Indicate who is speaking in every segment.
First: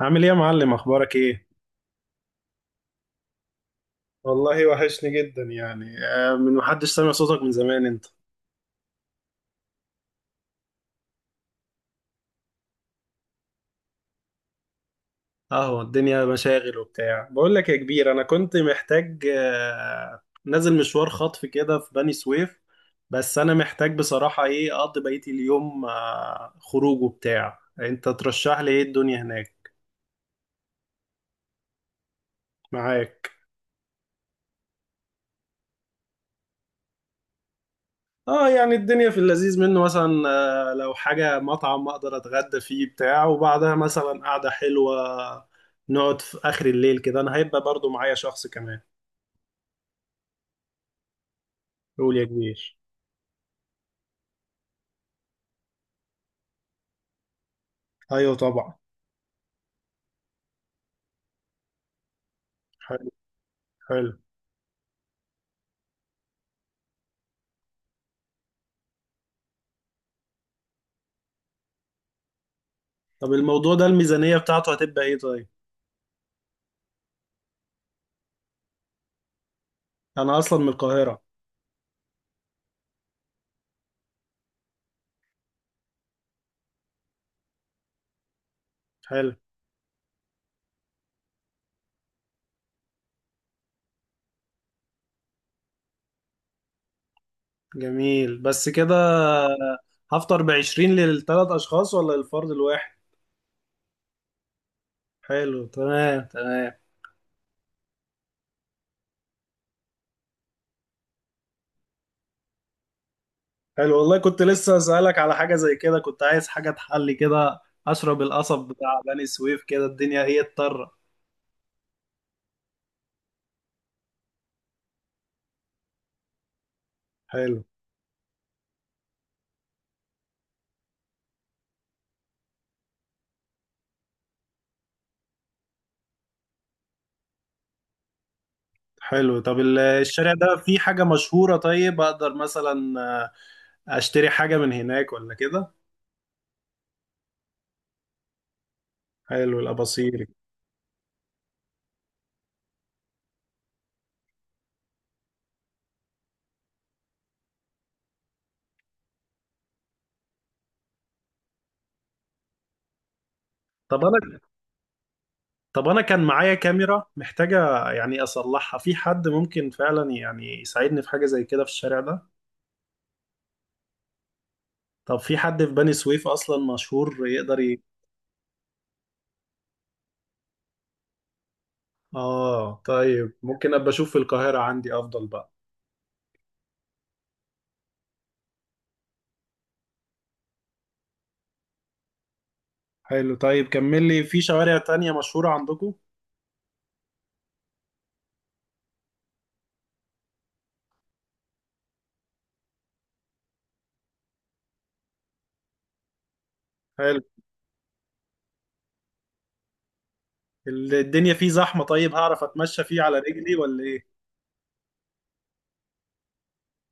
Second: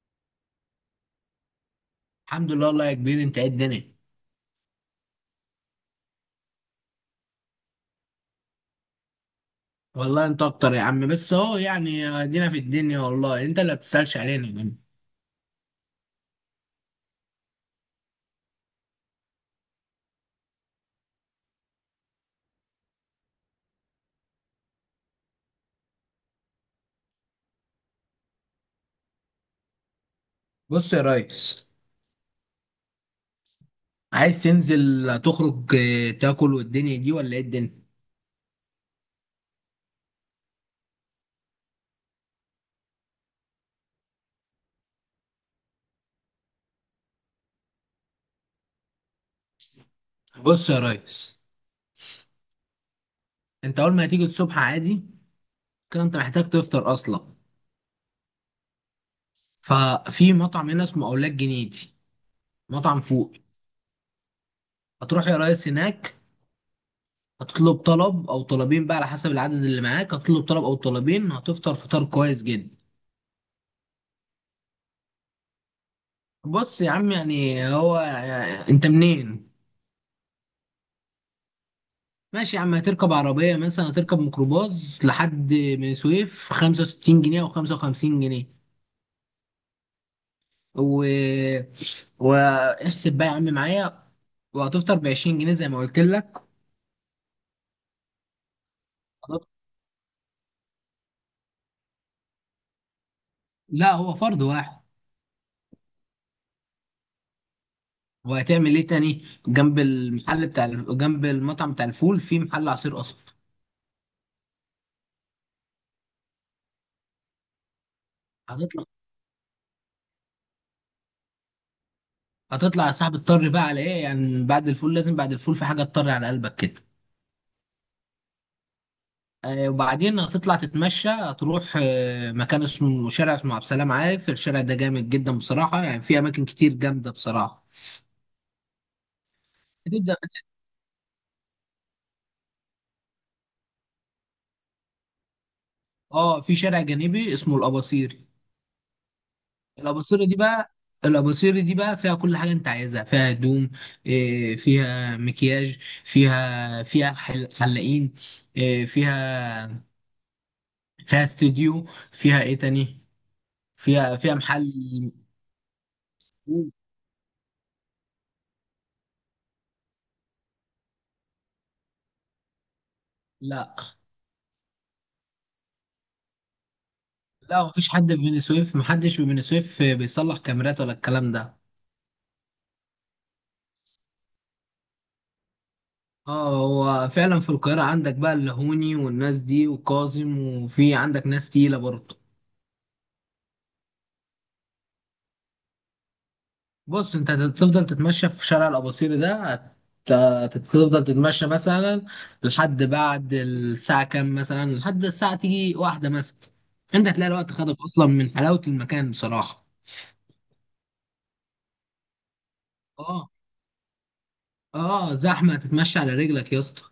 Speaker 1: عامل ايه يا معلم؟ اخبارك ايه؟
Speaker 2: الحمد لله والله يا كبير، انت ايه الدنيا.
Speaker 1: والله وحشني جدا يعني من محدش سامع صوتك من زمان انت.
Speaker 2: والله انت اكتر يا عم، بس اهو يعني ادينا في الدنيا. والله انت اللي بتسألش علينا يا عم.
Speaker 1: اهو الدنيا مشاغل وبتاع. بقول لك يا كبير، انا كنت محتاج، نازل مشوار خطف كده في بني سويف. بس انا محتاج بصراحة ايه؟ اقضي بقية اليوم، خروج وبتاع. انت ترشح لي ايه الدنيا هناك؟
Speaker 2: بص يا ريس،
Speaker 1: معاك.
Speaker 2: عايز تنزل تخرج تاكل والدنيا دي، ولا ايه الدنيا؟
Speaker 1: اه يعني الدنيا في اللذيذ منه مثلا. لو حاجة مطعم اقدر اتغدى فيه بتاع وبعدها مثلا قعدة حلوة. نقعد في اخر الليل كده، انا هيبقى برضو معايا شخص كمان.
Speaker 2: بص يا ريس،
Speaker 1: قول يا كبير.
Speaker 2: انت اول ما هتيجي الصبح عادي كده، انت محتاج تفطر اصلا.
Speaker 1: ايوه طبعا.
Speaker 2: ففي مطعم هنا اسمه اولاد جنيدي، مطعم
Speaker 1: حلو.
Speaker 2: فوق.
Speaker 1: حلو.
Speaker 2: هتروح يا ريس هناك، هتطلب طلب او طلبين بقى على حسب العدد اللي معاك. هتطلب طلب او طلبين، هتفطر فطار كويس جدا.
Speaker 1: طب الموضوع ده الميزانية بتاعته هتبقى ايه طيب؟
Speaker 2: بص يا عم، يعني هو، انت منين؟
Speaker 1: انا اصلا من القاهرة.
Speaker 2: ماشي يا عم، هتركب عربية مثلا، هتركب ميكروباص لحد من سويف 65 جنيه او 55 جنيه.
Speaker 1: حلو.
Speaker 2: و... واحسب بقى يا عم معايا، وهتفطر ب 20 جنيه زي ما قلت لك.
Speaker 1: جميل بس كده. هفطر ب20 للثلاث اشخاص ولا للفرد الواحد؟
Speaker 2: لا هو فرد واحد.
Speaker 1: حلو، تمام تمام.
Speaker 2: وهتعمل ايه تاني؟ جنب المحل بتاع جنب المطعم بتاع الفول، في محل عصير قصب.
Speaker 1: حلو، والله كنت لسه اسالك على حاجه زي كده، كنت عايز حاجه تحلي كده. اشرب القصب
Speaker 2: هتطلع،
Speaker 1: بتاع بني سويف كده، الدنيا ايه؟ اضطر.
Speaker 2: هتطلع يا صاحبي، تضطر بقى على ايه؟ يعني بعد الفول لازم، بعد الفول في حاجة تطر على قلبك كده.
Speaker 1: حلو.
Speaker 2: وبعدين هتطلع تتمشى، هتروح مكان اسمه، شارع اسمه عبد السلام عارف. الشارع ده جامد جدا بصراحة، يعني في أماكن كتير جامدة بصراحة.
Speaker 1: حلو. طب
Speaker 2: هتبدأ،
Speaker 1: الشارع ده فيه حاجه مشهوره؟ طيب اقدر مثلا، اشتري حاجه من هناك ولا كده؟
Speaker 2: اه في شارع جانبي اسمه الأباصيري.
Speaker 1: حلو، الاباصيري.
Speaker 2: الأباصيري دي بقى، الأباصيري دي بقى فيها كل حاجة أنت عايزها. فيها هدوم، فيها مكياج، فيها حلاقين، آه، فيها فيها استوديو، فيها إيه تاني،
Speaker 1: طب
Speaker 2: فيها
Speaker 1: انا
Speaker 2: محل.
Speaker 1: طب انا كان معايا كاميرا محتاجه يعني اصلحها، في حد ممكن فعلا يعني يساعدني في حاجه زي كده في الشارع ده؟
Speaker 2: لا
Speaker 1: طب في حد في بني سويف اصلا مشهور يقدر
Speaker 2: لا، مفيش حد في بني سويف، محدش في بني سويف بيصلح كاميرات ولا الكلام ده.
Speaker 1: اه طيب ممكن ابقى اشوف في القاهره، عندي افضل بقى.
Speaker 2: اه، هو فعلا في القاهرة عندك بقى اللهوني والناس دي وكاظم، وفي عندك ناس تقيلة برضه.
Speaker 1: حلو، طيب كمل لي في شوارع تانية مشهورة عندكم.
Speaker 2: بص، انت هتفضل تتمشى في شارع الأباصيري ده، هتفضل تتمشى مثلا لحد بعد الساعة كام، مثلا لحد الساعة تيجي واحدة مثلا. انت
Speaker 1: حلو.
Speaker 2: هتلاقي الوقت خدك أصلا من حلاوة المكان بصراحة.
Speaker 1: الدنيا فيه زحمة؟ طيب هعرف اتمشى فيه على
Speaker 2: اه،
Speaker 1: رجلي ولا ايه؟
Speaker 2: اه، زحمة تتمشى على رجلك يا اسطى.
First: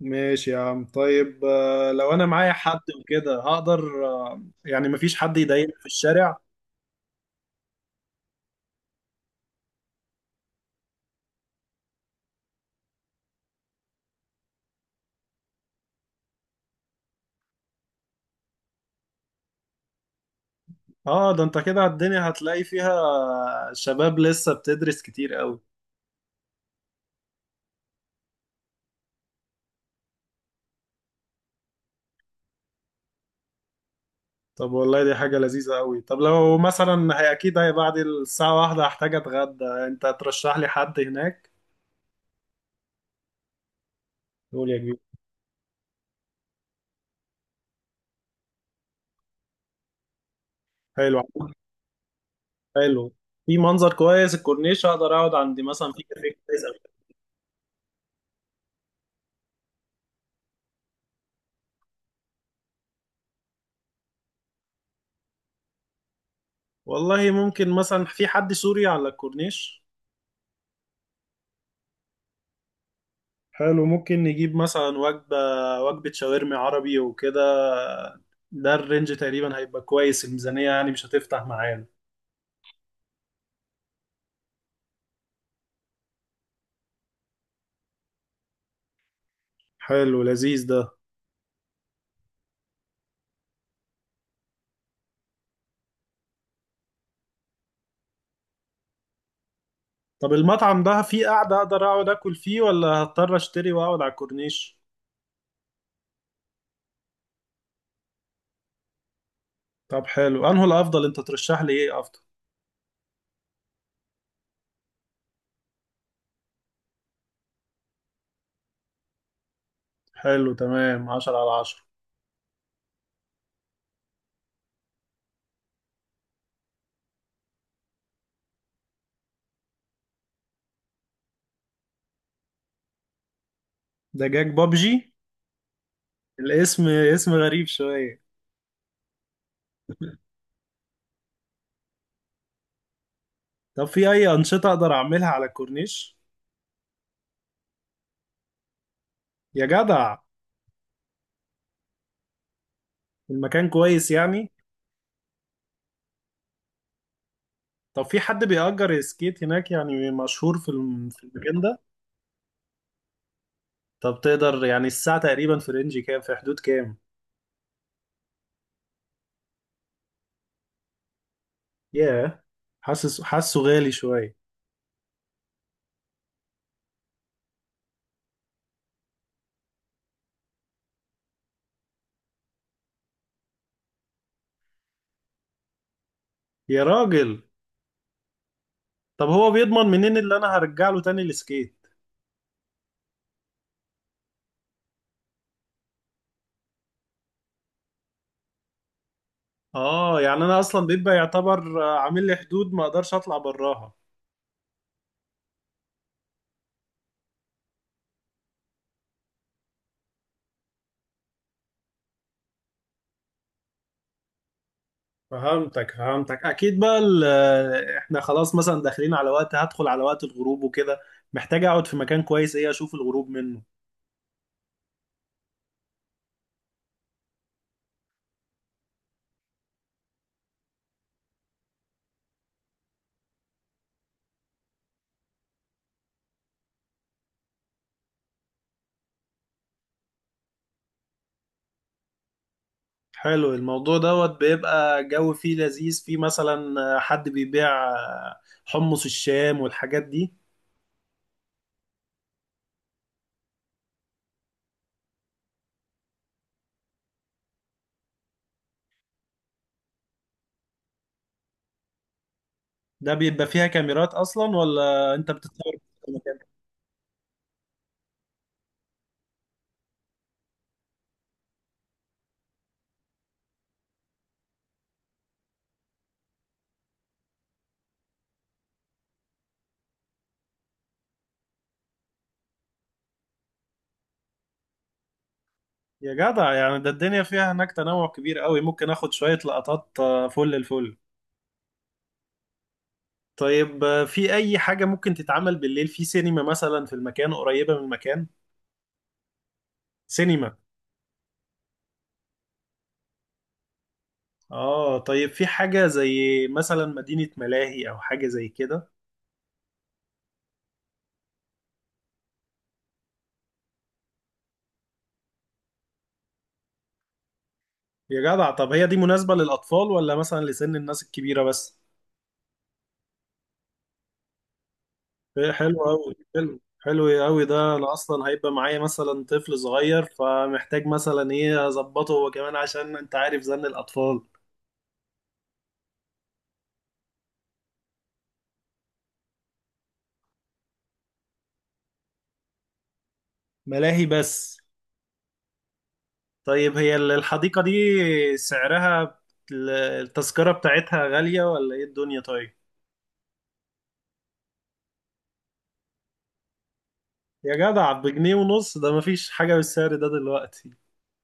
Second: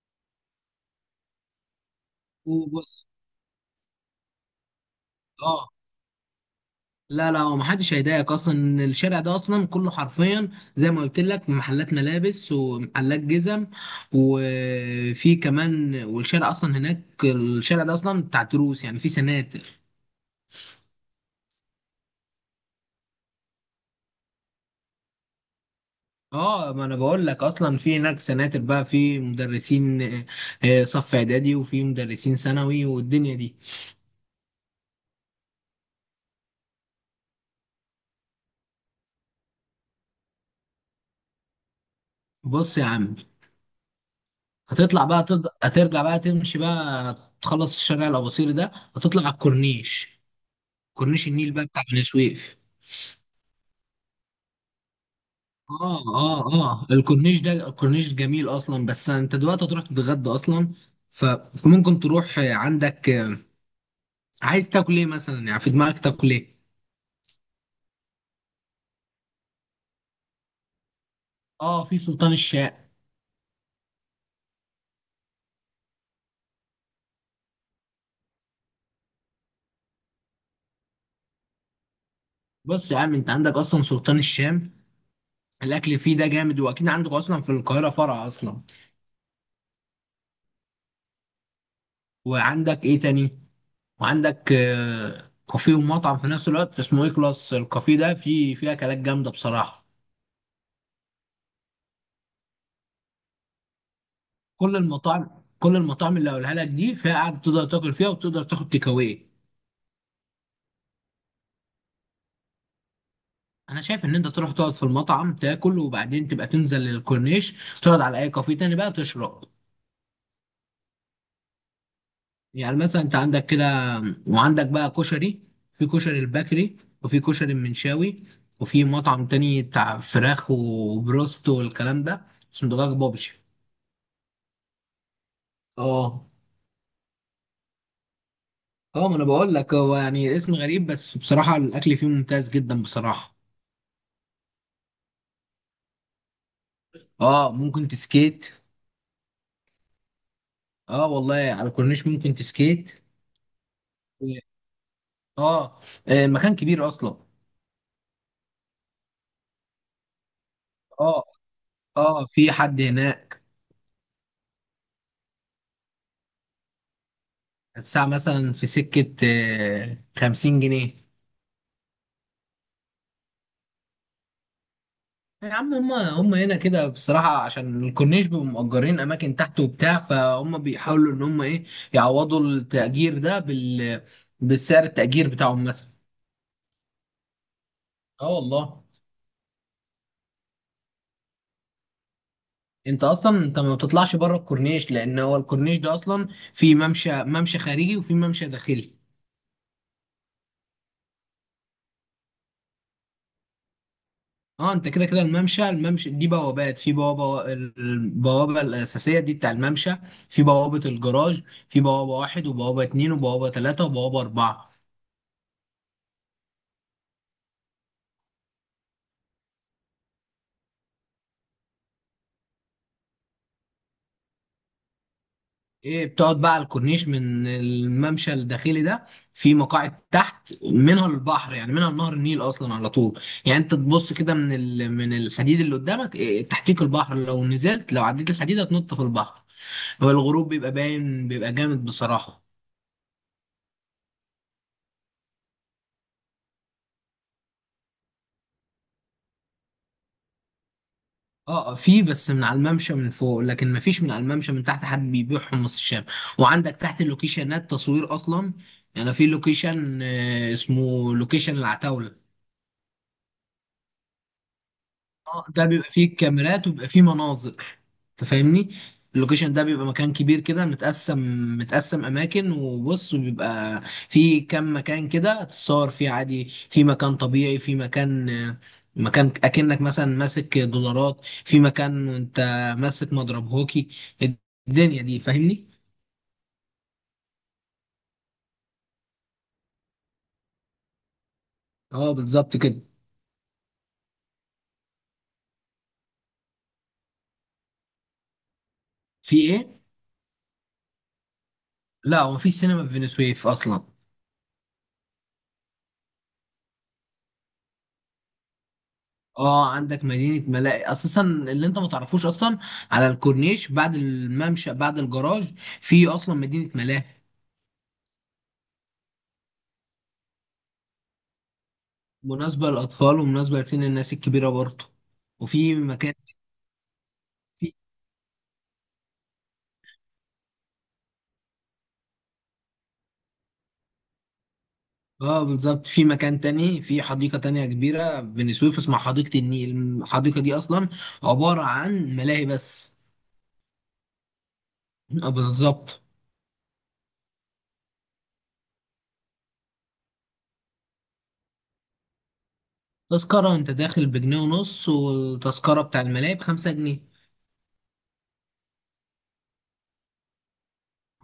Speaker 1: ماشي يا عم. طيب لو انا معايا حد
Speaker 2: وبص،
Speaker 1: وكده هقدر، يعني مفيش حد
Speaker 2: اه،
Speaker 1: يضايقني في الشارع؟
Speaker 2: لا لا، هو محدش هيضايقك اصلا. الشارع ده اصلا كله حرفيا زي ما قلت لك محلات ملابس ومحلات جزم، وفي كمان، والشارع اصلا هناك، الشارع ده اصلا بتاع دروس، يعني في سناتر.
Speaker 1: اه، ده انت كده الدنيا هتلاقي فيها شباب لسه بتدرس كتير قوي.
Speaker 2: اه، ما انا بقول لك اصلا، في هناك سناتر بقى، في مدرسين صف اعدادي، وفي مدرسين ثانوي والدنيا دي.
Speaker 1: طب والله دي حاجة لذيذة قوي. طب لو مثلا هي اكيد هي بعد الساعة واحدة هحتاج اتغدى، انت ترشح لي حد هناك؟
Speaker 2: بص يا عم،
Speaker 1: قول يا كبير.
Speaker 2: هتطلع بقى هترجع بقى تمشي بقى، تخلص الشارع الأباصيري ده، هتطلع على الكورنيش،
Speaker 1: حلو.
Speaker 2: كورنيش النيل بقى بتاع بني سويف.
Speaker 1: حلو. في منظر كويس الكورنيش، اقدر اقعد عند مثلا
Speaker 2: اه
Speaker 1: في كافيه
Speaker 2: اه
Speaker 1: كويس أوي؟
Speaker 2: اه، الكورنيش ده، الكورنيش جميل اصلا. بس انت دلوقتي هتروح تتغدى اصلا. فممكن تروح عندك، عايز تاكل ايه مثلا؟ يعني في دماغك تاكل ايه؟
Speaker 1: والله ممكن مثلا في حد سوري على الكورنيش.
Speaker 2: اه، في سلطان الشام.
Speaker 1: حلو، ممكن نجيب مثلا وجبة، شاورما عربي وكده. ده الرينج تقريبا هيبقى كويس، الميزانية يعني مش هتفتح معانا.
Speaker 2: بص يا عم، انت عندك اصلا سلطان الشام، الاكل فيه ده جامد، واكيد عندك اصلا في القاهره فرع اصلا.
Speaker 1: حلو، لذيذ ده.
Speaker 2: وعندك ايه تاني؟ وعندك كافيه ومطعم في نفس الوقت اسمه ايه كلاس. الكافيه ده فيه اكلات جامده بصراحه.
Speaker 1: طب المطعم ده فيه قعدة اقدر اقعد اكل فيه، ولا هضطر اشتري واقعد على
Speaker 2: كل
Speaker 1: الكورنيش؟
Speaker 2: المطاعم، كل المطاعم اللي هقولها لك دي فيها قاعد تقدر تاكل فيها، وتقدر تاخد تيك أواي.
Speaker 1: طب حلو، انه الافضل انت ترشح لي ايه افضل؟
Speaker 2: انا شايف ان انت تروح تقعد في المطعم تاكل، وبعدين تبقى تنزل للكورنيش، تقعد على اي كافيه تاني بقى تشرب.
Speaker 1: حلو، تمام، عشرة على عشرة.
Speaker 2: يعني مثلا انت عندك كده، وعندك بقى كشري، في كشري البكري، وفي كشري المنشاوي، وفي مطعم تاني بتاع فراخ وبروست والكلام ده، اسمه دجاج بابجي.
Speaker 1: دجاج بابجي؟
Speaker 2: اه،
Speaker 1: الاسم اسم غريب شوية.
Speaker 2: اه، ما انا بقول لك، هو يعني اسم غريب، بس بصراحة الاكل فيه ممتاز جدا بصراحة.
Speaker 1: طب في اي انشطه اقدر اعملها على الكورنيش؟
Speaker 2: اه ممكن تسكيت.
Speaker 1: يا جدع.
Speaker 2: اه والله، على الكورنيش ممكن تسكيت.
Speaker 1: المكان كويس يعني؟
Speaker 2: اه، مكان كبير اصلا.
Speaker 1: طب في حد بيأجر سكيت هناك يعني مشهور في في
Speaker 2: اه،
Speaker 1: المكان ده؟
Speaker 2: اه في حد هناك.
Speaker 1: طب تقدر يعني الساعه تقريبا في رينج كام؟ في حدود كام؟
Speaker 2: الساعة مثلا في سكة 50 جنيه.
Speaker 1: ياه، حاسه غالي شويه.
Speaker 2: يا عم، هما هنا كده بصراحة، عشان الكورنيش بيبقوا مأجرين أماكن تحت وبتاع، فهم بيحاولوا إن هما إيه، يعوضوا التأجير ده بالسعر التأجير بتاعهم مثلا.
Speaker 1: يا راجل.
Speaker 2: اه والله.
Speaker 1: طب هو بيضمن منين اللي انا هرجع له تاني السكيت؟
Speaker 2: انت اصلا، انت ما بتطلعش بره الكورنيش، لان هو الكورنيش ده اصلا في ممشى، ممشى خارجي، وفي ممشى داخلي.
Speaker 1: اه يعني انا اصلا بيبقى يعتبر عامل لي حدود ما اقدرش اطلع براها؟
Speaker 2: اه انت كده كده الممشى، دي بوابات، في بوابه، البوابه الاساسيه دي بتاع الممشى، في بوابه الجراج، في بوابه واحد وبوابه اتنين وبوابه تلاته وبوابه اربعه.
Speaker 1: فهمتك اكيد بقى احنا خلاص مثلا داخلين على وقت، هدخل على وقت الغروب وكده، محتاج اقعد في مكان كويس ايه اشوف الغروب منه.
Speaker 2: ايه، بتقعد بقى على الكورنيش من الممشى الداخلي ده، في مقاعد تحت منها البحر، يعني منها نهر النيل اصلا على طول. يعني انت تبص كده من من الحديد اللي قدامك، ايه تحتيك البحر، لو نزلت، لو عديت الحديد هتنط في البحر. هو الغروب بيبقى باين، بيبقى جامد بصراحه.
Speaker 1: حلو، الموضوع دوت بيبقى جو فيه لذيذ، فيه مثلا حد بيبيع حمص الشام والحاجات دي؟
Speaker 2: اه، في بس من على الممشى من فوق، لكن ما فيش من على الممشى من تحت حد بيبيع حمص الشام. وعندك تحت اللوكيشنات تصوير اصلا، يعني في لوكيشن اسمه لوكيشن العتاولة.
Speaker 1: ده بيبقى فيها كاميرات اصلا ولا انت
Speaker 2: اه، ده
Speaker 1: بتتصور
Speaker 2: بيبقى
Speaker 1: في
Speaker 2: فيه
Speaker 1: المكان؟
Speaker 2: كاميرات، وبيبقى فيه مناظر. انت فاهمني، اللوكيشن ده بيبقى مكان كبير كده متقسم، متقسم اماكن وبص، وبيبقى فيه كام مكان كده تتصور فيه عادي. في مكان طبيعي، في مكان، مكان اكنك مثلا ماسك دولارات، في مكان وانت ماسك مضرب هوكي. الدنيا دي، فاهمني.
Speaker 1: يا جدع، يعني ده الدنيا فيها هناك تنوع كبير قوي، ممكن اخد شوية لقطات فل الفل.
Speaker 2: اه بالظبط كده.
Speaker 1: طيب في اي حاجة ممكن تتعمل بالليل؟ في سينما مثلا في المكان قريبة من المكان؟
Speaker 2: في ايه؟
Speaker 1: سينما.
Speaker 2: لا هو مفيش سينما في فينيسويف اصلا.
Speaker 1: اه طيب في حاجة زي مثلا مدينة ملاهي او حاجة زي كده؟
Speaker 2: اه، عندك مدينة ملاهي اساسا، اللي انت ما تعرفوش اصلا، على الكورنيش بعد الممشى بعد الجراج، في اصلا مدينة ملاهي.
Speaker 1: يا جدع. طب هي دي مناسبة للأطفال ولا مثلا لسن الناس الكبيرة بس؟
Speaker 2: مناسبة للاطفال، ومناسبة لسن الناس الكبيرة برضه.
Speaker 1: إيه،
Speaker 2: وفي
Speaker 1: حلو أوي،
Speaker 2: مكان،
Speaker 1: حلو، حلو أوي. ده
Speaker 2: في،
Speaker 1: أنا أصلا هيبقى معايا مثلا طفل صغير، فمحتاج مثلا إيه أظبطه هو كمان، عشان أنت عارف زن الأطفال.
Speaker 2: اه بالظبط، في مكان تاني، في حديقة تانية كبيرة بني سويف اسمها حديقة النيل. الحديقة دي اصلا عبارة عن ملاهي بس.
Speaker 1: ملاهي بس؟
Speaker 2: بالظبط.
Speaker 1: طيب هي الحديقة دي سعرها، التذكرة بتاعتها غالية ولا إيه الدنيا طيب؟
Speaker 2: تذكرة انت داخل ب1 جنيه ونص، والتذكرة بتاع الملاهي ب5 جنيه.
Speaker 1: يا جدع، بجنيه ونص، ده مفيش حاجة بالسعر ده دلوقتي.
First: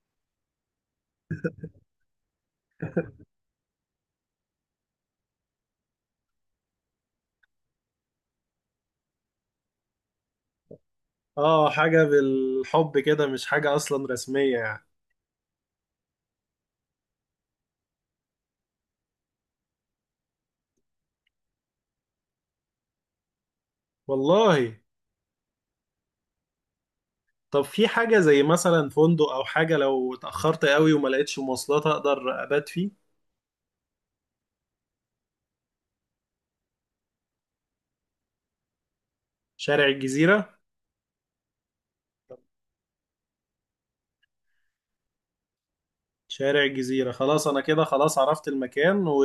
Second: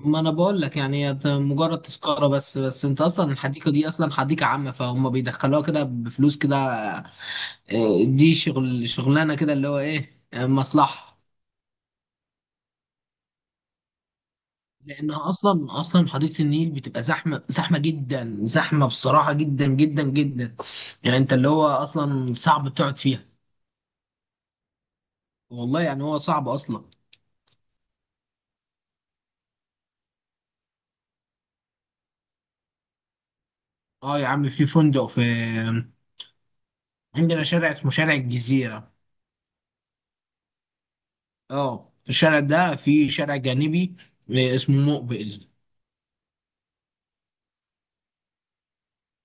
Speaker 2: ما انا بقول لك، يعني هي مجرد تذكره بس، بس انت اصلا الحديقه دي اصلا حديقه عامه، فهم بيدخلوها كده بفلوس كده. دي شغل، شغلانه كده اللي هو ايه، مصلحه.
Speaker 1: اه، حاجة بالحب كده، مش حاجة أصلا رسمية يعني.
Speaker 2: لانها اصلا، اصلا حديقه النيل بتبقى زحمه، زحمه جدا، زحمه بصراحه جدا جدا جدا. يعني انت اللي هو اصلا صعب تقعد فيها.
Speaker 1: والله.
Speaker 2: والله يعني هو صعب اصلا.
Speaker 1: طب في حاجة زي مثلا فندق أو حاجة، لو اتأخرت قوي وما لقيتش مواصلات أقدر أبات فيه؟
Speaker 2: اه يا عم، في فندق في، عندنا شارع اسمه شارع الجزيره.
Speaker 1: شارع الجزيرة.
Speaker 2: اه الشارع ده في شارع جانبي اسمه مقبل.
Speaker 1: شارع الجزيرة، خلاص أنا كده خلاص عرفت المكان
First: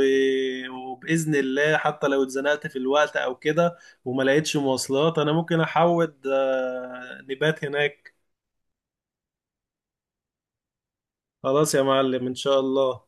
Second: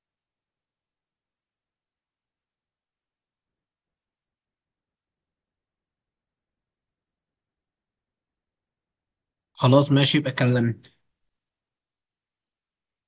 Speaker 1: وبإذن الله حتى لو اتزنقت في الوقت أو كده وما لقيتش مواصلات أنا ممكن أحود، نبات هناك.
Speaker 2: خلاص ماشي، يبقى كلمني.
Speaker 1: خلاص يا معلم، إن شاء الله.